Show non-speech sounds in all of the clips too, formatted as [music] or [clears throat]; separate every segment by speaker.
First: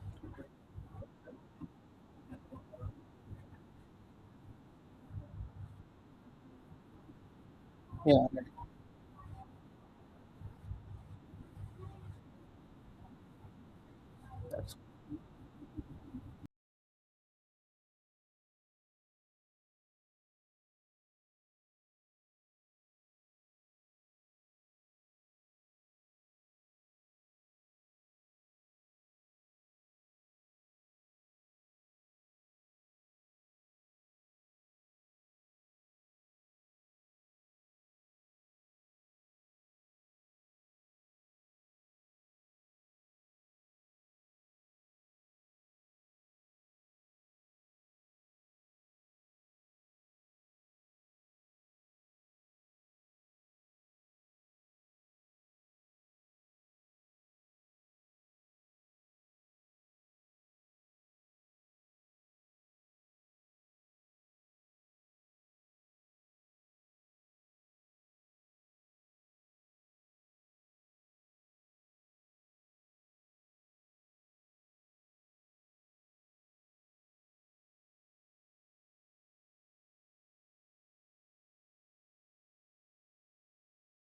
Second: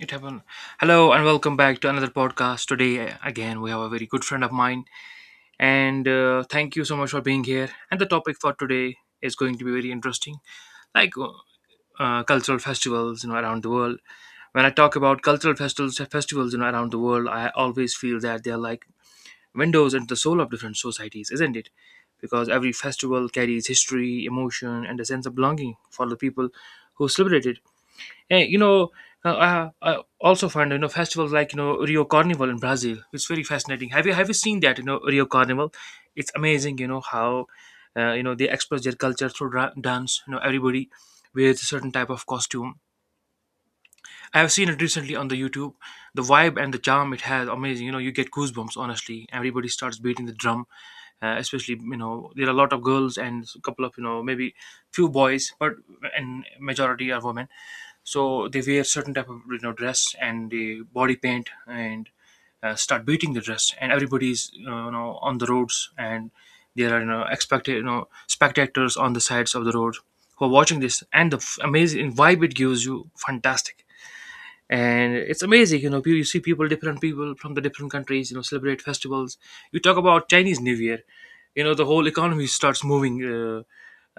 Speaker 1: It happened. Hello and welcome back to another podcast. Today, again, we have a very good friend of mine, and thank you so much for being here. And the topic for today is going to be very interesting, like cultural festivals, you know, around the world. When I talk about cultural festivals, festivals, you know, around the world, I always feel that they are like windows into the soul of different societies, isn't it? Because every festival carries history, emotion, and a sense of belonging for the people who celebrate it. Hey, you know, I also find you know festivals like you know Rio Carnival in Brazil. It's very fascinating. Have you seen that? You know, Rio Carnival. It's amazing. You know how you know they express their culture through dance. You know everybody wears a certain type of costume. I have seen it recently on the YouTube. The vibe and the charm it has, amazing. You know, you get goosebumps. Honestly, everybody starts beating the drum. Especially, you know, there are a lot of girls and a couple of, you know, maybe few boys, but and majority are women. So they wear certain type of you know dress and they body paint and start beating the dress. And everybody's you know on the roads and there are you know expected you know spectators on the sides of the road who are watching this and the amazing vibe it gives you, fantastic. And it's amazing, you know, you see people, different people from the different countries, you know, celebrate festivals. You talk about Chinese New Year, you know the whole economy starts moving, uh,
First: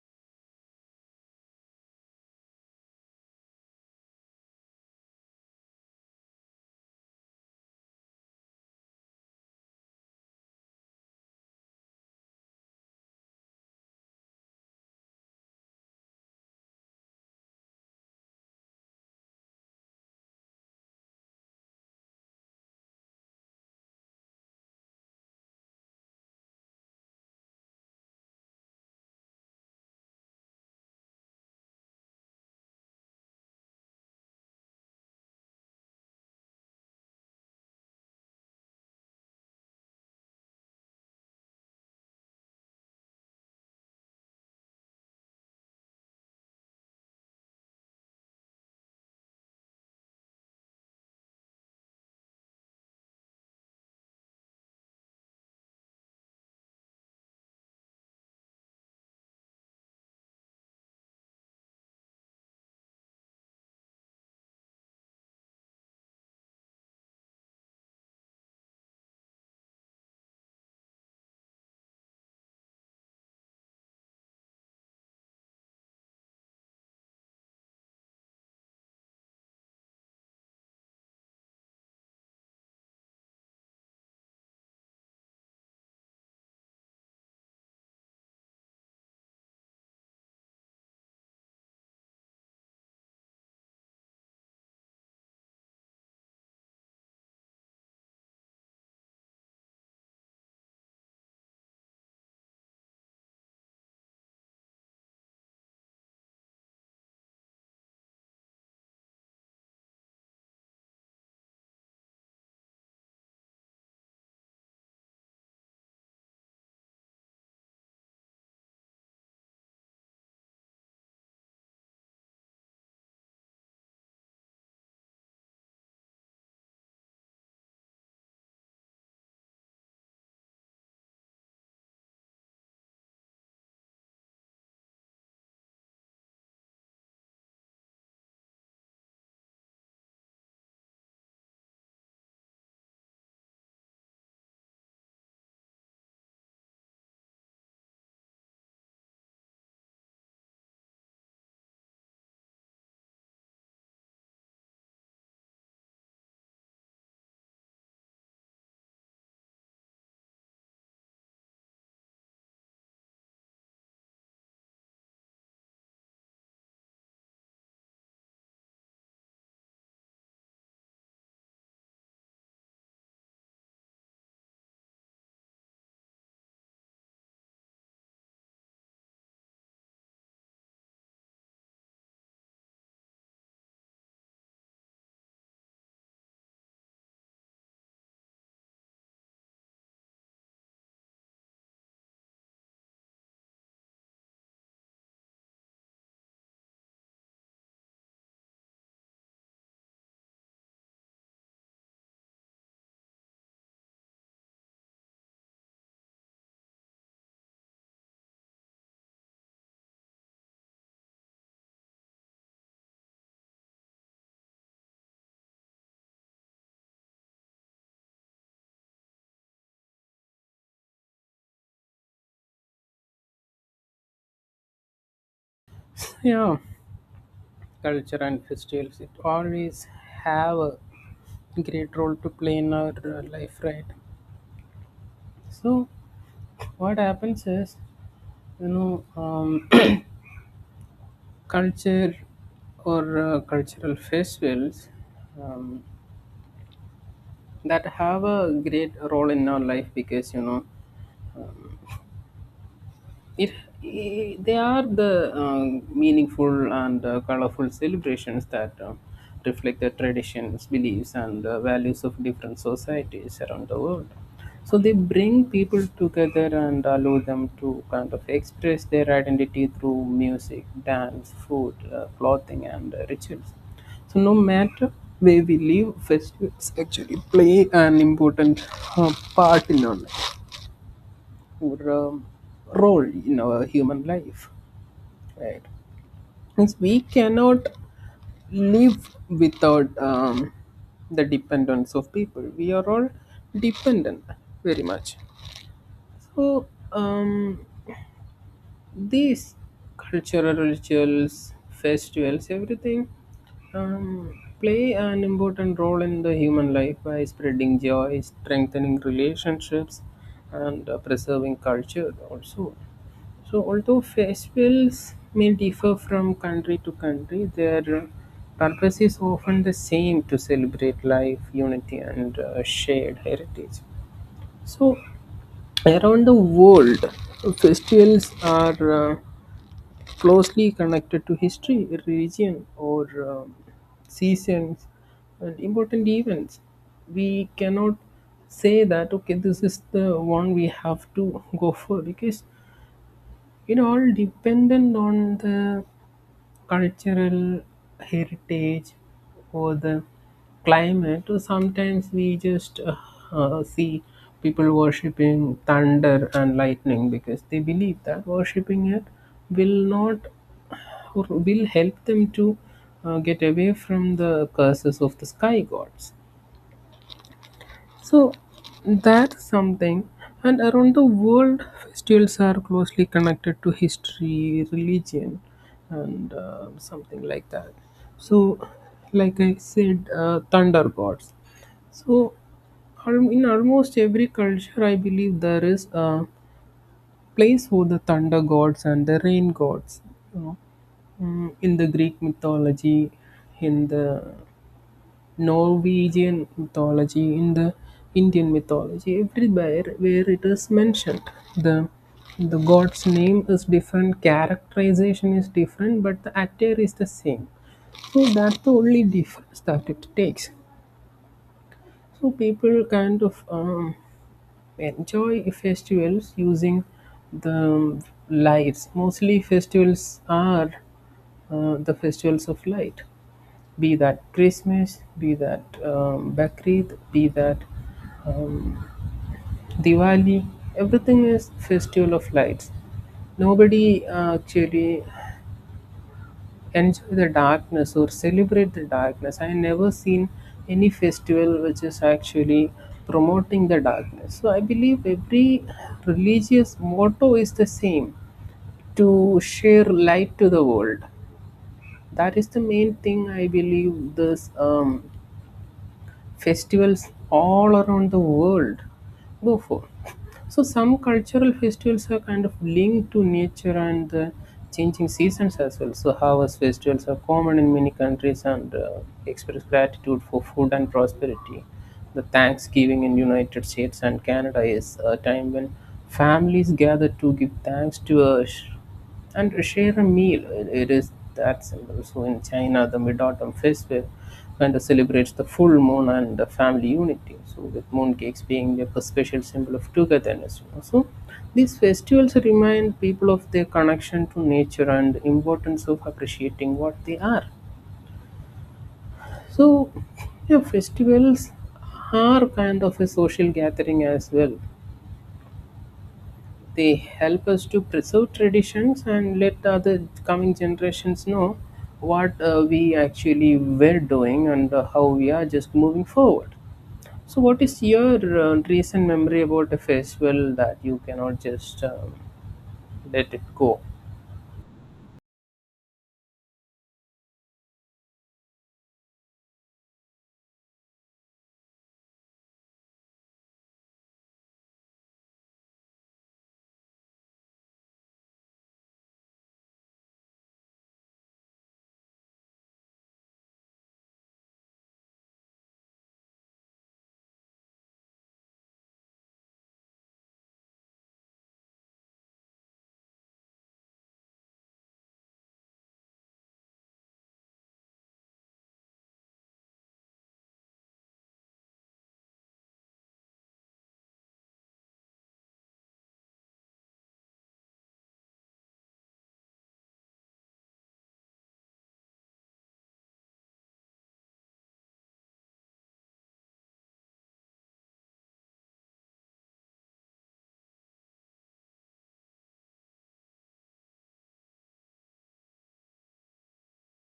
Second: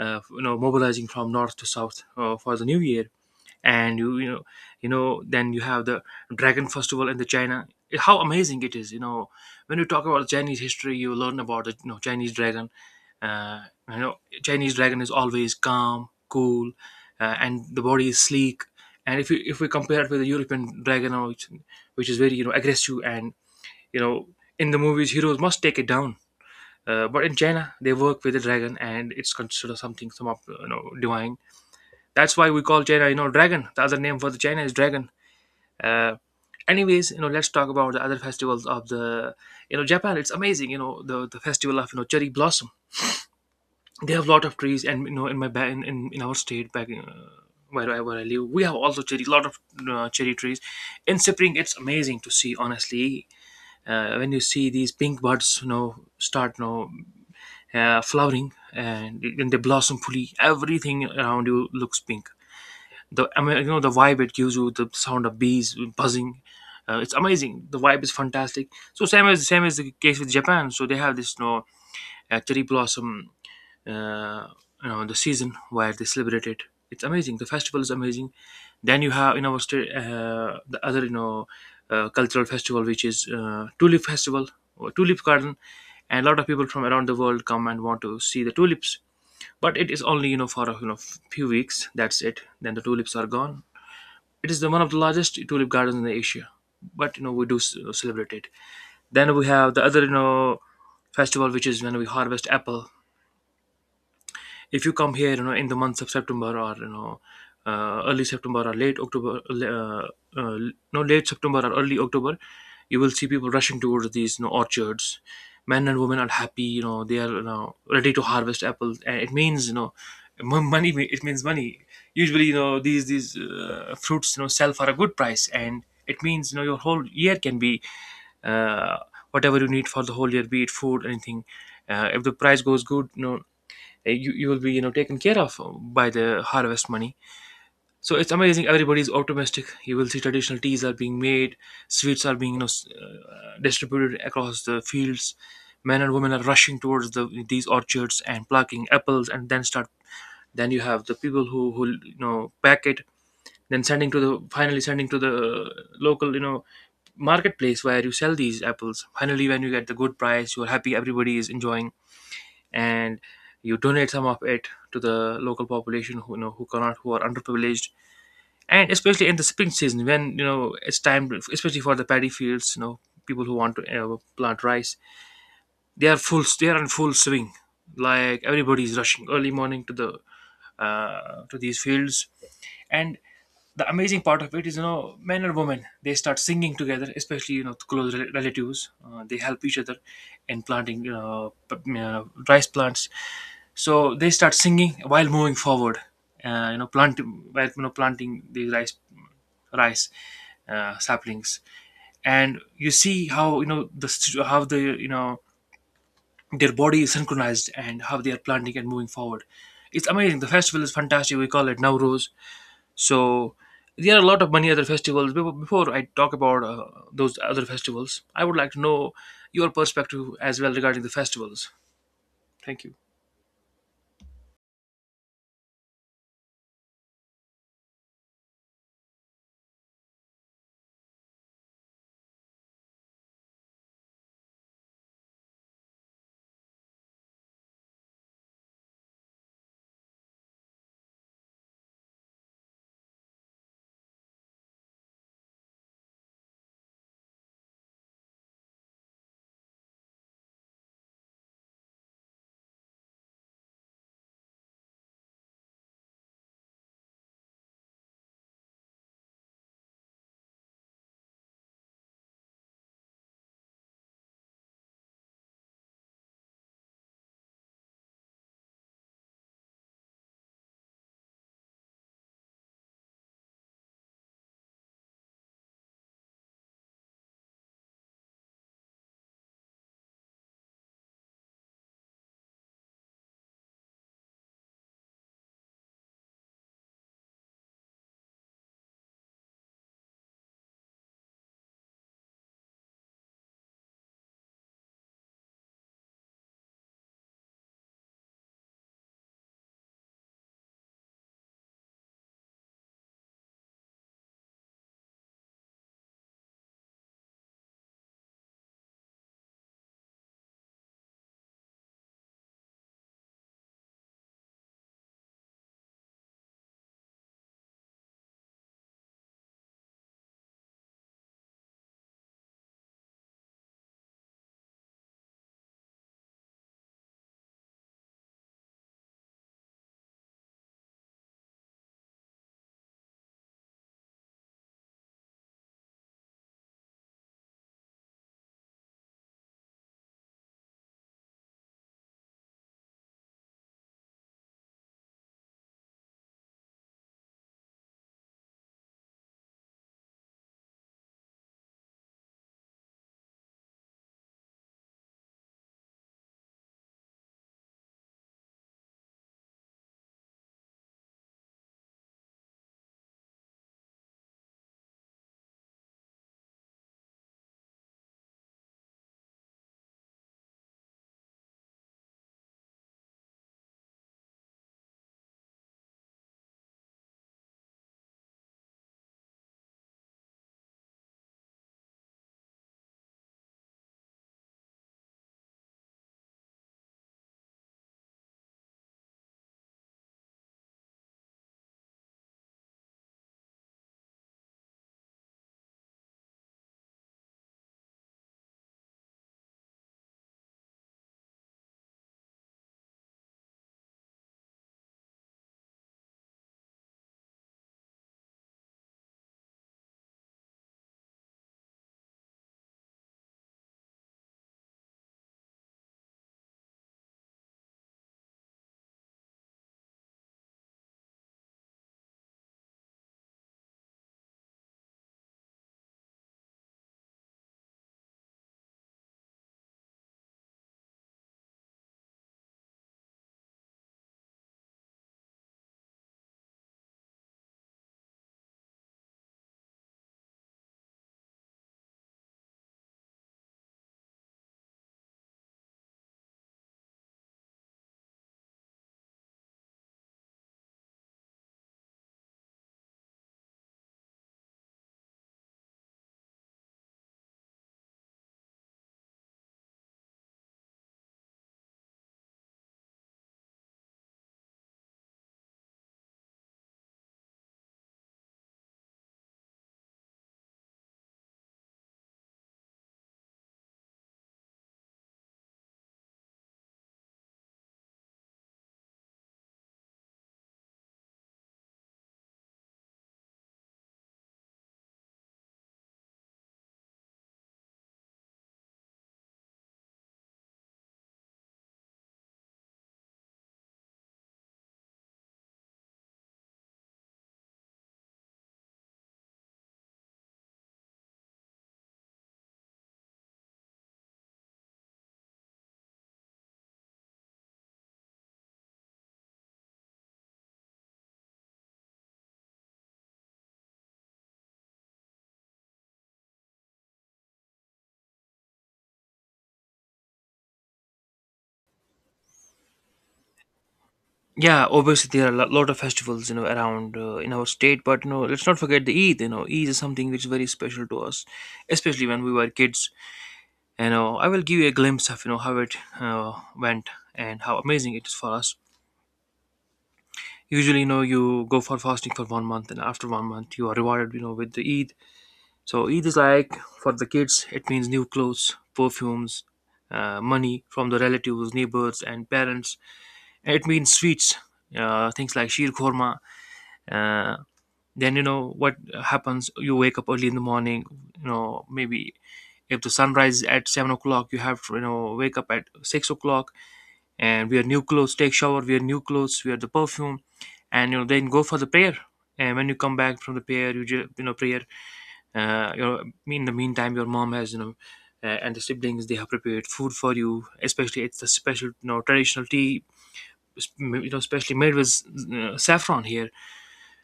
Speaker 1: uh, you know, mobilizing from north to south for the new year. And you know, you know, then you have the dragon festival in the China. How amazing it is, you know. When you talk about Chinese history, you learn about the, you know, Chinese dragon. uh, you know, Chinese dragon is always calm, cool, and the body is sleek. And if you, if we compare it with the European dragon, which is very, you know, aggressive and, you know, in the movies heroes must take it down. But in China they work with the dragon and it's considered something, some of, you know, divine. That's why we call China, you know, dragon. The other name for the China is dragon. Uh, anyways, you know, let's talk about the other festivals of the, you know, Japan. It's amazing, you know, the festival of you know cherry blossom. They have a lot of trees, and you know, in my in, in our state back. In, where I live, we have also cherry, lot of cherry trees. In spring, it's amazing to see. Honestly, when you see these pink buds, you know, start, you know, flowering and they blossom fully, everything around you looks pink. The, I mean, you know, the vibe it gives you, the sound of bees buzzing, it's amazing, the vibe is fantastic. So same as the case with Japan, so they have this, you know, cherry blossom, uh, you know, the season where they celebrate it. It's amazing, the festival is amazing. Then you have in our state the other, you know, cultural festival, which is tulip festival or tulip garden. And a lot of people from around the world come and want to see the tulips, but it is only, you know, for a, you know, few weeks, that's it, then the tulips are gone. It is the one of the largest tulip gardens in Asia, but you know we do celebrate it. Then we have the other, you know, festival, which is when we harvest apple. If you come here, you know, in the months of September, or, you know, early September or late October, uh, no, late September or early October, you will see people rushing towards these, you know, orchards. Men and women are happy, you know, they are, you know, ready to harvest apples and it means, you know, money, it means money. Usually, you know, these fruits, you know, sell for a good price and it means, you know, your whole year can be, uh, whatever you need for the whole year, be it food, anything, if the price goes good, you know, you will be, you know, taken care of by the harvest money. So it's amazing, everybody's optimistic, you will see traditional teas are being made, sweets are being, you know, distributed across the fields. Men and women are rushing towards the, these orchards and plucking apples and then start, then you have the people who you know pack it, then sending to the, finally sending to the local, you know, marketplace where you sell these apples, finally when you get the good price you're happy, everybody is enjoying. And you donate some of it to the local population who, you know, who cannot, who are underprivileged. And especially in the spring season, when, you know, it's time, especially for the paddy fields, you know, people who want to plant rice, they are full, they are in full swing, like everybody is rushing early morning to the to these fields. And the amazing part of it is, you know, men and women, they start singing together, especially, you know, close relatives, they help each other in planting, you know, rice plants. So they start singing while moving forward, you know, plant, while, you know, planting the rice, rice, saplings. And you see how, you know, the how the, you know, their body is synchronized and how they are planting and moving forward. It's amazing, the festival is fantastic, we call it Nowruz. So there are a lot of many other festivals. Before I talk about those other festivals, I would like to know your perspective as well regarding the festivals. Thank you.
Speaker 2: Yeah, yeah, culture and festivals, it always have a great role to play in our life, right? So what happens is, you know um, [coughs] [clears throat] culture or cultural festivals um, that have a great role in our life, because you know it, I they are the meaningful and colorful celebrations that reflect the traditions, beliefs, and values of different societies around the world. So they bring people together and allow them to kind of express their identity through music, dance, food, clothing, and rituals. So no matter where we live, festivals actually play an important part in our life, our role in our human life, right? Means we cannot live without, the dependence of people, we are all dependent very much. So um, these cultural rituals, festivals, everything, um, play an important role in the human life by spreading joy, strengthening relationships, and preserving culture also. So, although festivals may differ from country to country, their purpose is often the same: to celebrate life, unity, and shared heritage. So, around the world, festivals are closely connected to history, religion, or um, seasons and important events. We cannot say that okay, this is the one we have to go for, because it all dependent on the cultural heritage or the climate, or sometimes we just see people worshipping thunder and lightning because they believe that worshipping it will not, or will help them to get away from the curses of the sky gods. So that's something. And around the world, festivals are closely connected to history, religion, and something like that. So, like I said, thunder gods. So, in almost every culture, I believe there is a place for the thunder gods and the rain gods. Mm, in the Greek mythology, in the Norwegian mythology, in the Indian mythology, everywhere where it is mentioned, the the god's name is different, characterization is different, but the actor is the same. So that's the only difference that it takes. So people kind of enjoy festivals using the lights. Mostly festivals are the festivals of light, be that Christmas, be that Bakrid, be that um, Diwali. Everything is festival of lights. Nobody actually enjoy the darkness or celebrate the darkness. I never seen any festival which is actually promoting the darkness. So I believe every religious motto is the same: to share light to the world. That is the main thing I believe this festivals all around the world go for. So some cultural festivals are kind of linked to nature and the changing seasons as well. So harvest festivals are common in many countries and express gratitude for food and prosperity. The Thanksgiving in United States and Canada is a time when families gather to give thanks to a and share a meal, it is that simple. So in China, the Mid-Autumn Festival kind of celebrates the full moon and the family unity, so with mooncakes being like a special symbol of togetherness, you know. So these festivals remind people of their connection to nature and importance of appreciating what they are. So yeah, festivals are kind of a social gathering as well. They help us to preserve traditions and let the other coming generations know what we actually were doing and how we are just moving forward. So, what is your recent memory about a festival that you cannot just let it go?
Speaker 1: Yeah, obviously there are a lot of festivals, you know, around in our state. But you know, let's not forget the Eid. You know, Eid is something which is very special to us, especially when we were kids. You know, I will give you a glimpse of you know how it went and how amazing it is for us. Usually, you know, you go for fasting for 1 month, and after 1 month, you are rewarded, you know, with the Eid. So Eid is like for the kids, it means new clothes, perfumes, money from the relatives, neighbors, and parents. It means sweets, things like sheer korma. Uh, then you know what happens. You wake up early in the morning. You know maybe if the sunrise is at 7 o'clock, you have to you know wake up at 6 o'clock and wear new clothes, take shower, wear new clothes, wear the perfume, and you know then go for the prayer. And when you come back from the prayer, you just you know prayer, you know, in the meantime your mom has, you know, and the siblings, they have prepared food for you, especially it's the special, you know, traditional tea, you know especially made with saffron here.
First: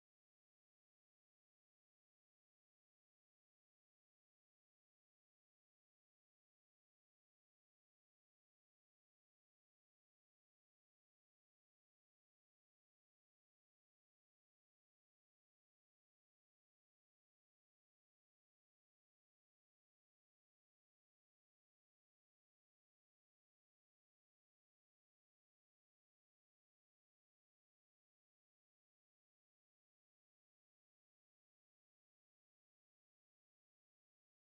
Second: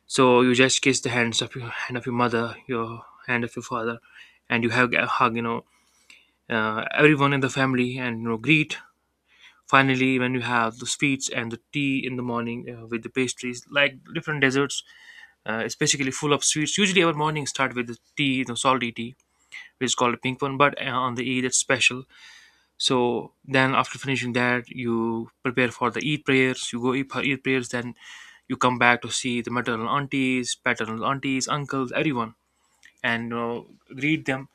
Speaker 1: So you just kiss the hands of your hand of your mother, your hand of your father, and you hug, hug, you know, everyone in the family and you know greet. Finally when you have the sweets and the tea in the morning, with the pastries like different desserts, it's basically full of sweets. Usually our mornings start with the tea, you know, salty tea, which is called a pink one, but on the Eid it's special. So then after finishing that, you prepare for the Eid prayers, you go eat for Eid prayers, then you come back to see the maternal aunties, paternal aunties, uncles, everyone, and you know greet them.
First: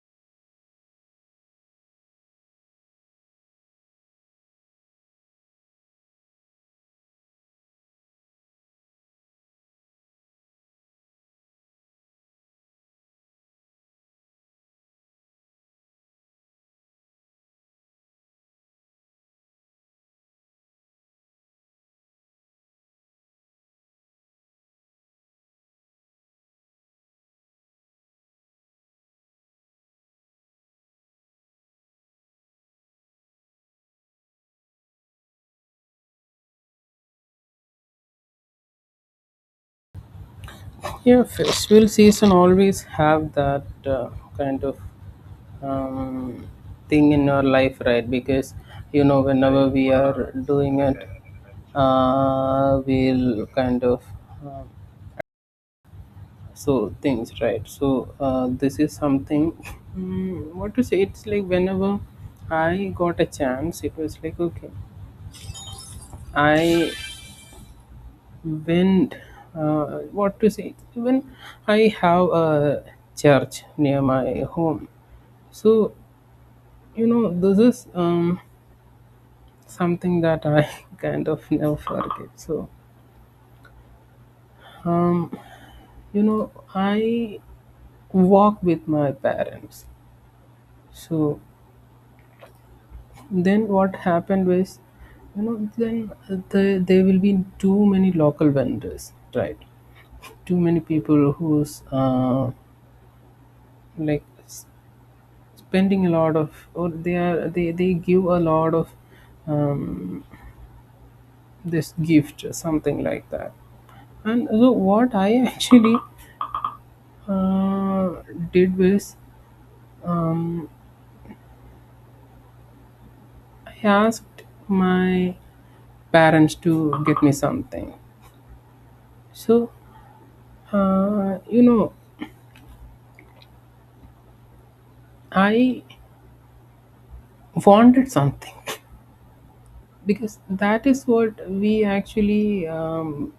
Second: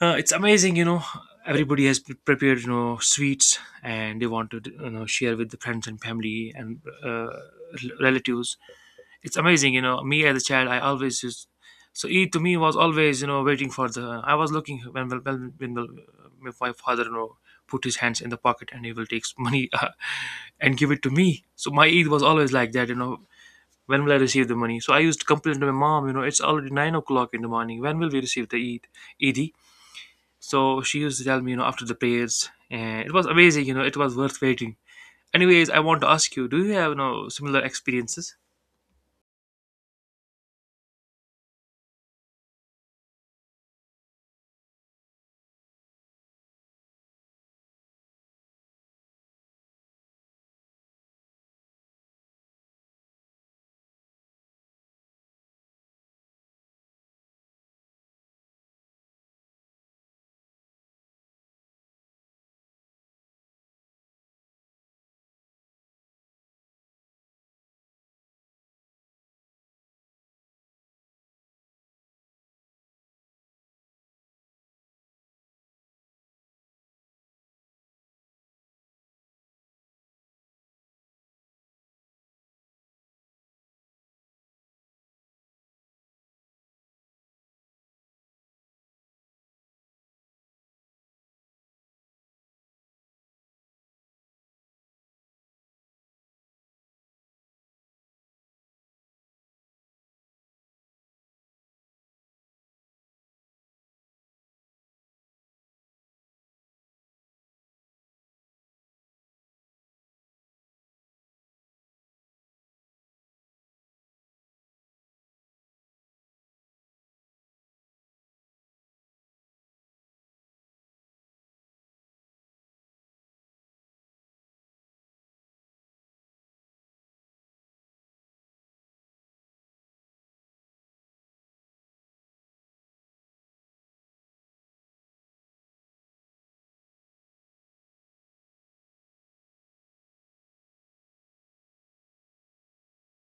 Speaker 1: It's amazing, you know, everybody has prepared, you know, sweets and they want to you know share with the friends and family and relatives. It's amazing, you know, me as a child, I always used. So Eid to me was always, you know, waiting for the, I was looking when when my father, you know, put his hands in the pocket and he will take money [laughs] and give it to me. So my Eid was always like that, you know, when will I receive the money. So I used to complain to my mom, you know, it's already 9 o'clock in the morning, when will we receive the Eid. So she used to tell me, you know, after the prayers, and it was amazing, you know, it was worth waiting. Anyways, I want to ask you, do you have, you know, similar experiences.
Speaker 2: Yeah, festival season always have that kind of um, thing in our life, right? Because you know, whenever we are doing it, we'll kind of uh, so things, right? So this is something. Mm, what to say? It's like whenever I got a chance, it was like okay, I, when, what to say, even I have a church near my home. So you know, this is something that I [laughs] kind of never forget. So um, you know, I walk with my parents. So then what happened was, you know, then there will be too many local vendors, right? Too many people who's like spending a lot of, or they are they give a lot of um, this gift, something like that. And so what I [laughs] actually uh, did was, um, I asked my parents to get me something. So you know, I wanted something [laughs] because that is what we actually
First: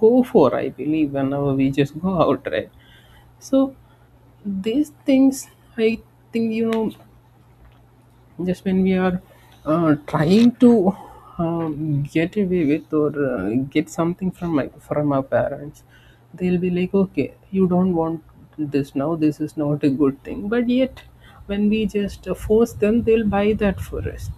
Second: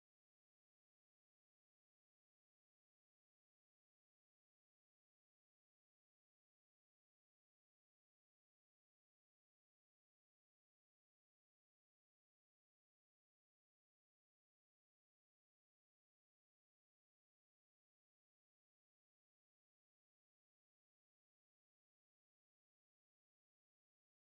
Speaker 2: go for, I believe, whenever we just go out, right? So these things, I think, you know, just when we are trying to get away with, or get something from my, from our parents, they'll be like okay, you don't want this now, this is not a good thing, but yet when we just force them, they'll buy that for us.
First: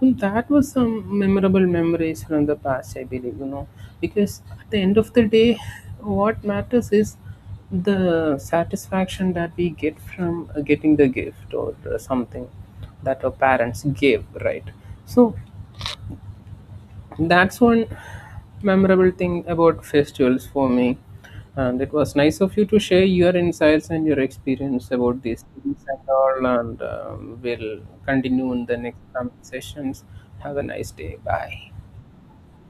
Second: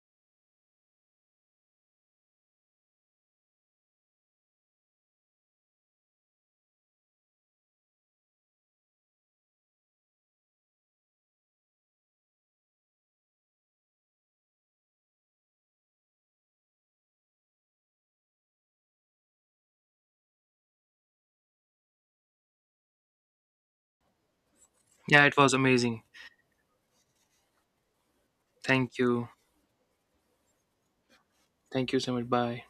Speaker 2: Well, that was some memorable memories from the past, I believe, you know, because at the end of the day, what matters is the satisfaction that we get from getting the gift or something that our parents gave, right? So, that's one memorable thing about festivals for me. And it was nice of you to share your insights and your experience about
Speaker 1: Yeah, it
Speaker 2: these
Speaker 1: was
Speaker 2: things
Speaker 1: amazing.
Speaker 2: and all. And we'll continue in the
Speaker 1: Thank
Speaker 2: next
Speaker 1: you.
Speaker 2: coming sessions. Have a nice day. Bye.
Speaker 1: Thank you so much. Bye.